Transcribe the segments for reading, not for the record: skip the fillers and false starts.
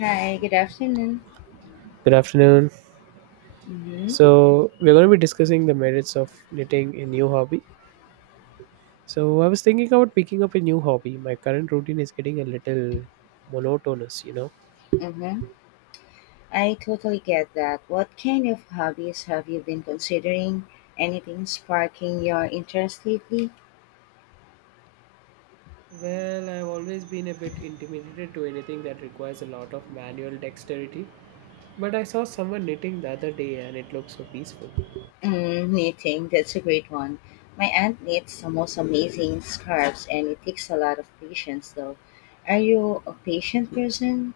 Hi, good afternoon. Good afternoon. Mm-hmm, So, we're going to be discussing the merits of knitting a new hobby. So, I was thinking about picking up a new hobby. My current routine is getting a little monotonous. mm-hmm. I totally get that. What kind of hobbies have you been considering? Anything sparking your interest lately? Well, I've always been a bit intimidated to anything that requires a lot of manual dexterity, but I saw someone knitting the other day and it looked so peaceful. Mm, knitting, that's a great one. My aunt knits the most amazing scarves and it takes a lot of patience though. Are you a patient person?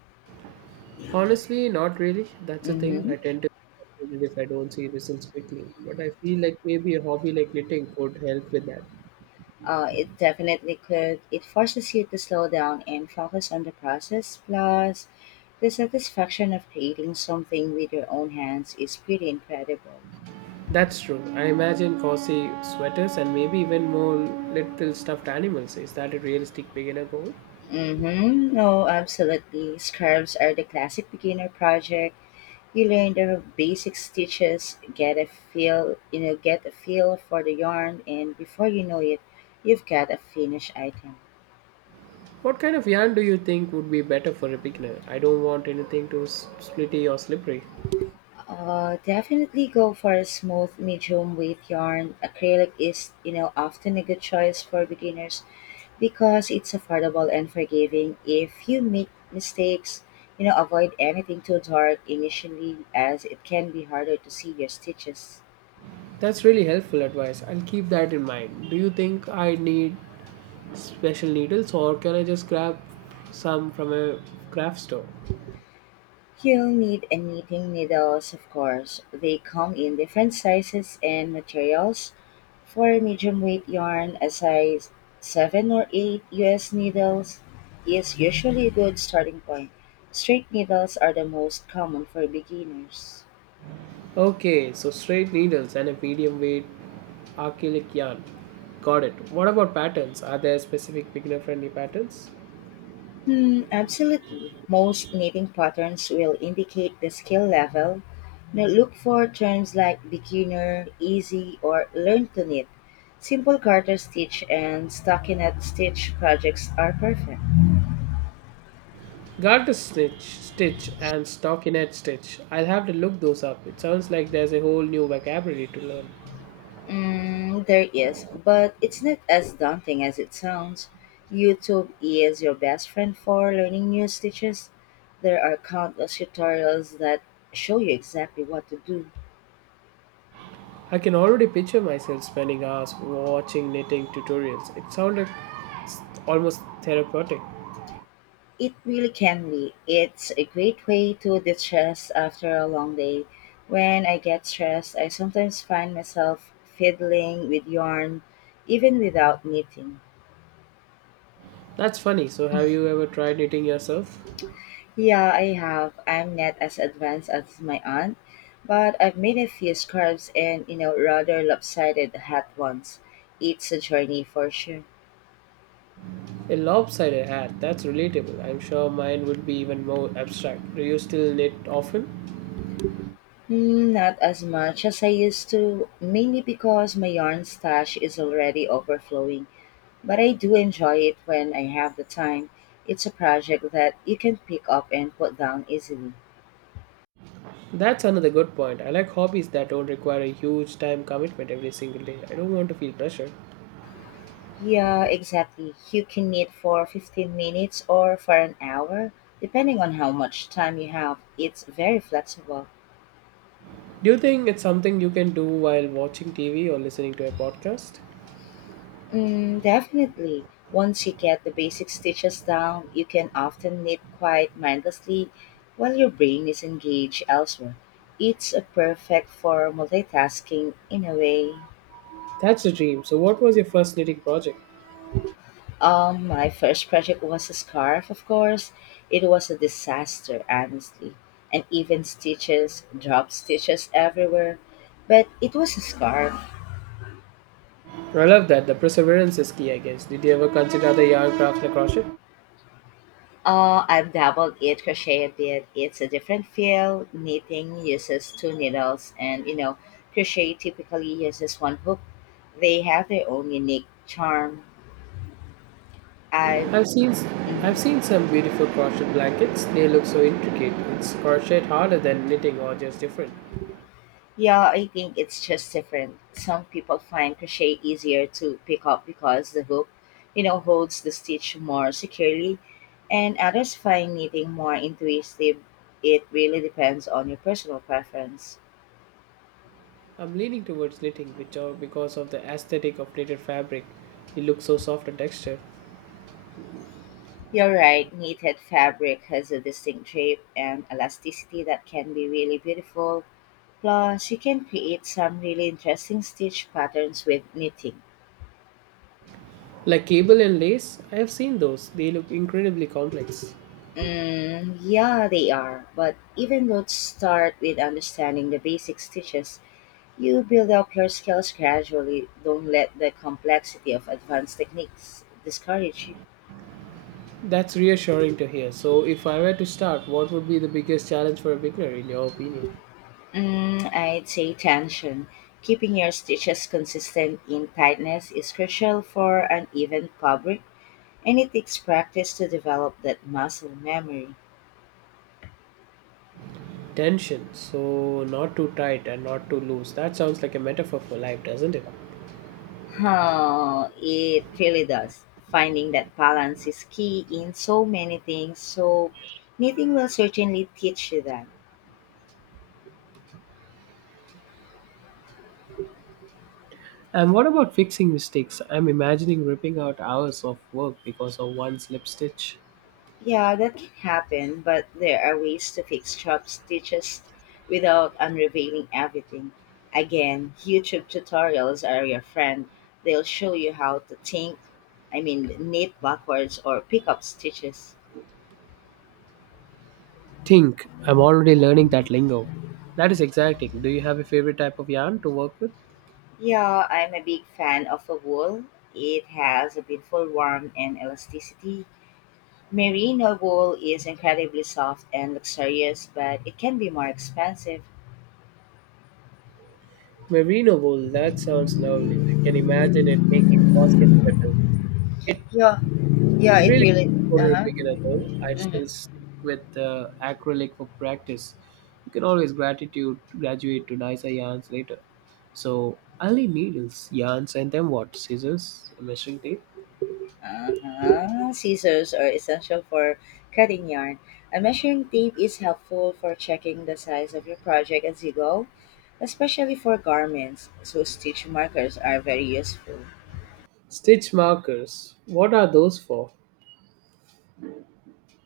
Honestly, not really. That's the thing. Mm-hmm. I tend to get frustrated if I don't see results quickly, but I feel like maybe a hobby like knitting could help with that. It definitely could. It forces you to slow down and focus on the process. Plus, the satisfaction of creating something with your own hands is pretty incredible. That's true. I imagine cozy sweaters and maybe even more little stuffed animals. Is that a realistic beginner goal? Mm-hmm. Oh, absolutely. Scarves are the classic beginner project. You learn the basic stitches, get a get a feel for the yarn, and before you know it, you've got a finished item. What kind of yarn do you think would be better for a beginner? I don't want anything too splitty or slippery. Definitely go for a smooth, medium weight yarn. Acrylic is, often a good choice for beginners because it's affordable and forgiving if you make mistakes. Avoid anything too dark initially as it can be harder to see your stitches. That's really helpful advice. I'll keep that in mind. Do you think I need special needles or can I just grab some from a craft store? You'll need a knitting needles, of course. They come in different sizes and materials. For medium weight yarn, a size 7 or 8 US needles is usually a good starting point. Straight needles are the most common for beginners. Okay, so straight needles and a medium weight acrylic yarn. Got it. What about patterns? Are there specific beginner friendly patterns? Hmm, absolutely. Most knitting patterns will indicate the skill level. Now look for terms like beginner, easy, or learn to knit. Simple garter stitch and stockinette stitch projects are perfect. Got to snitch, stitch, and stockinette stitch. I'll have to look those up. It sounds like there's a whole new vocabulary to learn. Mm, there is, but it's not as daunting as it sounds. YouTube is your best friend for learning new stitches. There are countless tutorials that show you exactly what to do. I can already picture myself spending hours watching knitting tutorials. It sounded almost therapeutic. It really can be. It's a great way to de-stress after a long day. When I get stressed, I sometimes find myself fiddling with yarn, even without knitting. That's funny. So, have you ever tried knitting yourself? Yeah, I have. I'm not as advanced as my aunt, but I've made a few scarves and, rather lopsided hat ones. It's a journey for sure. A lopsided hat. That's relatable. I'm sure mine would be even more abstract. Do you still knit often? Mm, not as much as I used to, mainly because my yarn stash is already overflowing. But I do enjoy it when I have the time. It's a project that you can pick up and put down easily. That's another good point. I like hobbies that don't require a huge time commitment every single day. I don't want to feel pressure. Yeah, exactly. You can knit for 15 minutes or for an hour, depending on how much time you have. It's very flexible. Do you think it's something you can do while watching TV or listening to a podcast? Mm, definitely. Once you get the basic stitches down, you can often knit quite mindlessly while your brain is engaged elsewhere. It's a perfect for multitasking in a way. That's a dream. So, what was your first knitting project? My first project was a scarf, of course. It was a disaster, honestly. And even stitches, drop stitches everywhere. But it was a scarf. I love that. The perseverance is key, I guess. Did you ever consider the yarn crafts and crochet? I've dabbled it, crochet a bit. It's a different feel. Knitting uses two needles, and crochet typically uses one hook. They have their own unique charm. I. I've seen, I've Mhm. seen some beautiful crochet blankets. They look so intricate. It's crochet harder than knitting, or just different. Yeah, I think it's just different. Some people find crochet easier to pick up because the hook, holds the stitch more securely, and others find knitting more intuitive. It really depends on your personal preference. I'm leaning towards knitting, which are because of the aesthetic of knitted fabric. It looks so soft and textured. You're right, knitted fabric has a distinct shape and elasticity that can be really beautiful. Plus, you can create some really interesting stitch patterns with knitting. Like cable and lace, I have seen those. They look incredibly complex. Mm, yeah, they are. But even though start with understanding the basics teaches, you build up your skills gradually. Don't let the complexity of advanced techniques discourage you. That's reassuring to hear. So, if I were to start, what would be the biggest challenge for a beginner, in your opinion? Mm, I'd say tension. Keeping your stitches consistent in tightness is crucial for an even fabric, and it takes practice to develop that muscle memory. Tension. So, not too tight and not too loose. That sounds like a metaphor for life, doesn't it? Huh, it really does. Finding that balance is key in so many things, so knitting will certainly teach you that. And what about fixing mistakes? I'm imagining ripping out hours of work because of one slip stitch. Yeah, that can happen, but there are ways to fix job stitches without unrevealing everything. Again, YouTube tutorials are your friend. They'll show you how to knit backwards or pick up stitches. Think. I'm already learning that lingo. That is exciting. Do you have a favorite type of yarn to work with? Yeah, I'm a big fan of a wool. It has a beautiful warmth and elasticity. Merino wool is incredibly soft and luxurious, but it can be more expensive. Merino wool. That sounds lovely. I can imagine it making countless sweaters. It Yeah, yeah, It it really really. Uh for a huh. beginner though. I'd Hmm. still stick with acrylic for practice. You can always gratitude graduate to nicer yarns later. So I'll need needles, yarns, and then what? Scissors, a measuring tape, Uh-huh. Scissors are essential for cutting yarn. A measuring tape is helpful for checking the size of your project as you go, especially for garments. So stitch markers are very useful. stitch markers. What are those for?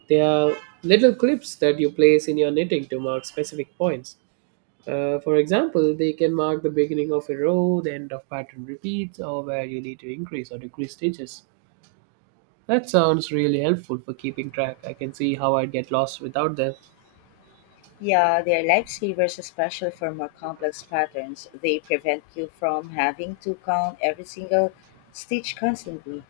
They are little clips that you place in your knitting to mark specific points. For example, they can mark the beginning of a row, the end of pattern repeats, or where you need to increase or decrease stitches. That sounds really helpful for keeping track. I can see how I'd get lost without them. Yeah, they're lifesavers, especially for more complex patterns. They prevent you from having to count every single stitch constantly.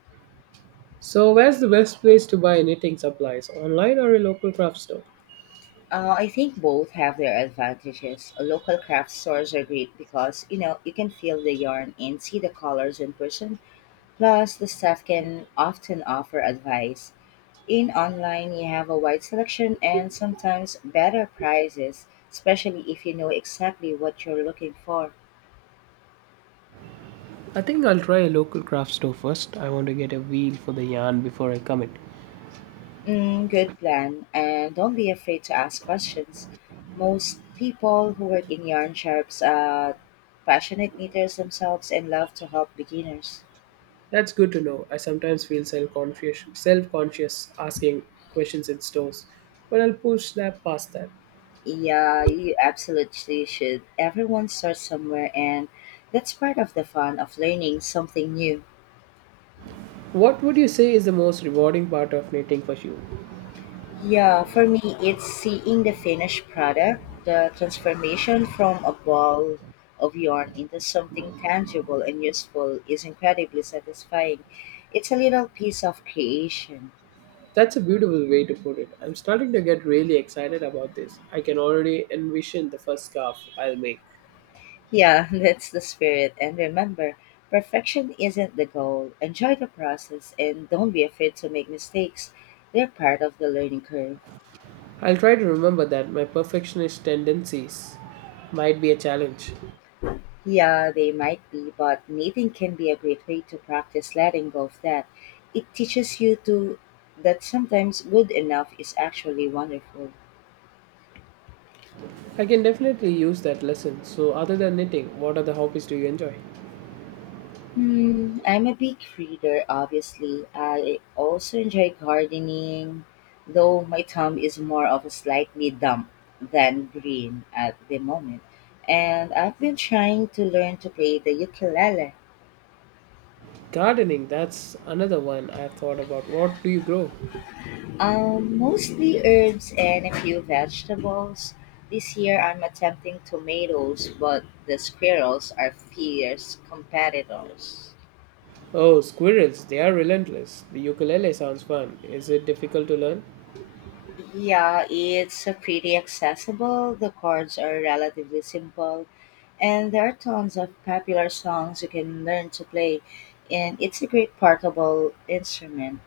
So, where's the best place to buy knitting supplies? Online or a local craft store? I think both have their advantages. Local craft stores are great because, you can feel the yarn and see the colors in person. Plus, the staff can often offer advice. In online, you have a wide selection and sometimes better prices, especially if you know exactly what you're looking for. I think I'll try a local craft store first. I want to get a feel for the yarn before I commit. Mm, good plan, and don't be afraid to ask questions. Most people who work in yarn shops are passionate knitters themselves and love to help beginners. That's good to know. I sometimes feel self-conscious asking questions in stores, but I'll push that past that. Yeah, you absolutely should. Everyone starts somewhere, and that's part of the fun of learning something new. What would you say is the most rewarding part of knitting for you? Yeah, for me, it's seeing the finished product, the transformation from a ball of yarn into something tangible and useful is incredibly satisfying. It's a little piece of creation. That's a beautiful way to put it. I'm starting to get really excited about this. I can already envision the first scarf I'll make. Yeah, that's the spirit. And remember, perfection isn't the goal. Enjoy the process and don't be afraid to make mistakes. They're part of the learning curve. I'll try to remember that my perfectionist tendencies might be a challenge. Yeah, they might be, but knitting can be a great way to practice letting go of that. It teaches you to that sometimes good enough is actually wonderful. I can definitely use that lesson. So, other than knitting, what other hobbies do you enjoy? Hmm, I'm a big reader, obviously. I also enjoy gardening, though my thumb is more of a slightly dumb than green at the moment. And I've been trying to learn to play the ukulele. Gardening, that's another one I've thought about. What do you grow? Mostly herbs and a few vegetables. This year I'm attempting tomatoes, but the squirrels are fierce competitors. Oh, squirrels, they are relentless. The ukulele sounds fun. Is it difficult to learn? Yeah, it's pretty accessible. The chords are relatively simple, and there are tons of popular songs you can learn to play, and it's a great portable instrument.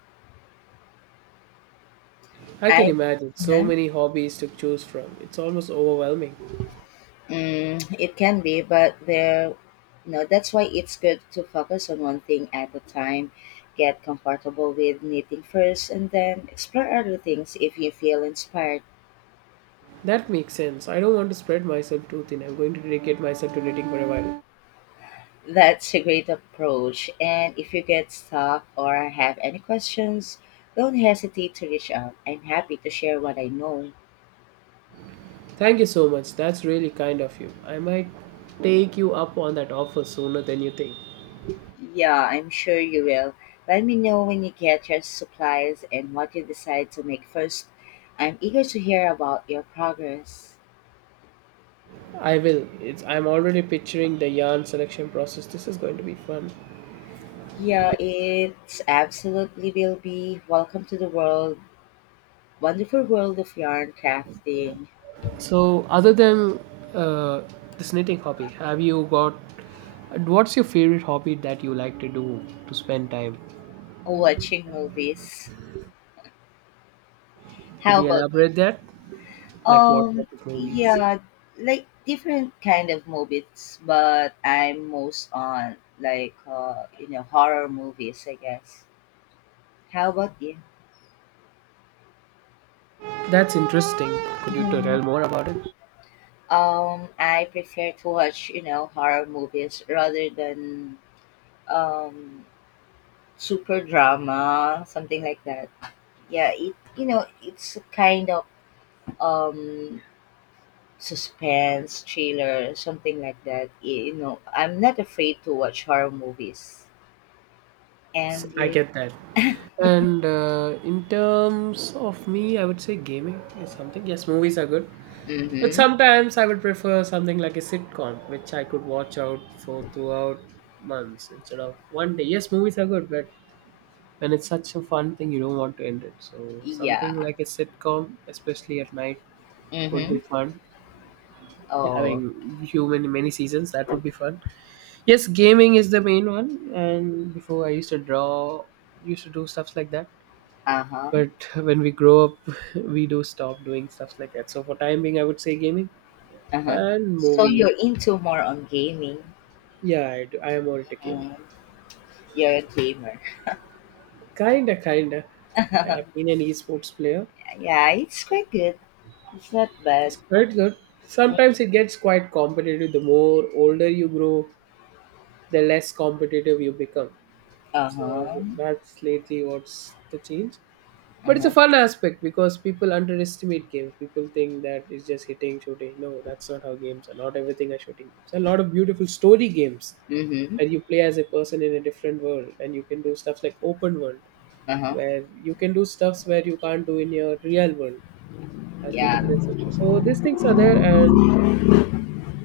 I can I imagine so Uh-huh. many hobbies to choose from. It's almost overwhelming. Mm, it can be, no, that's why it's good to focus on one thing at a time. Get comfortable with knitting first and then explore other things if you feel inspired. That makes sense. I don't want to spread myself too thin. I'm going to dedicate myself to knitting for a while. That's a great approach. And if you get stuck or have any questions, don't hesitate to reach out. I'm happy to share what I know. Thank you so much. That's really kind of you. I might take you up on that offer sooner than you think. Yeah, I'm sure you will. Let me know when you get your supplies and what you decide to make first. I'm eager to hear about your progress. I will. It's I'm already picturing the yarn selection process. This is going to be fun. Yeah, it's absolutely will be. Welcome to the wonderful world of yarn crafting, So, other than uh, this knitting hobby, have you got what's your favorite hobby that you like to do to spend time? watching movies. Could How you about elaborate that? Like what type um? of movies? Yeah, like different kind of movies, but I'm most on like horror movies, I guess. How about you? That's interesting. Could you Mhm. tell more about it? I prefer to watch horror movies rather than um super drama, something like that. Yeah, it it's a kind of um suspense thriller, something like that. You know, I'm not afraid to watch horror movies. And I you, get that. And in terms of me, I would say gaming is something. Yes, movies are good, but mm-hmm, sometimes I would prefer something like a sitcom, which I could watch out for throughout months instead of one day. Yes, movies are good, but when it's such a fun thing, you don't want to end it. So something yeah, like a sitcom, especially at night, would mm-hmm. be fun. Oh, Having human many seasons, that would be fun. Yes, gaming is the main one, and before I used to draw, used to do stuff like that uh-huh, but when we grow up we do stop doing stuff like that so for time being I would say gaming uh-huh. and So movies you're into more on gaming. yeah do. I am more into gaming Mm, you're a gamer. kinda. I have been an esports player. Yeah, it's quite good. It's not It's bad. quite good. Uh Sometimes it gets quite competitive. The more older you grow, the less competitive you become, so huh. that's lately what's the change. Uh But it's a huh. fun aspect because people underestimate games. People think that it's just hitting, shooting. No, that's not how games are. Not everything are shooting games. A lot of beautiful story games Mm hmm. where you play as a person in a different world and you can do stuff like open world Uh huh. where you can do stuffs where you can't do in your real world as due to Yeah. the restriction. So these things are there and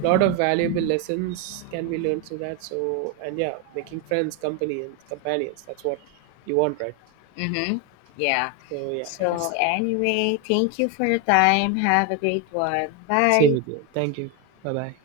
a lot of valuable lessons can be learned through that. So and yeah, making friends, company and companions. That's what you want, right? Mm-hmm. Yeah. So yeah, I So, guess anyway, thank you for your time. Have a great one. same Bye. with you. Thank you. Bye bye.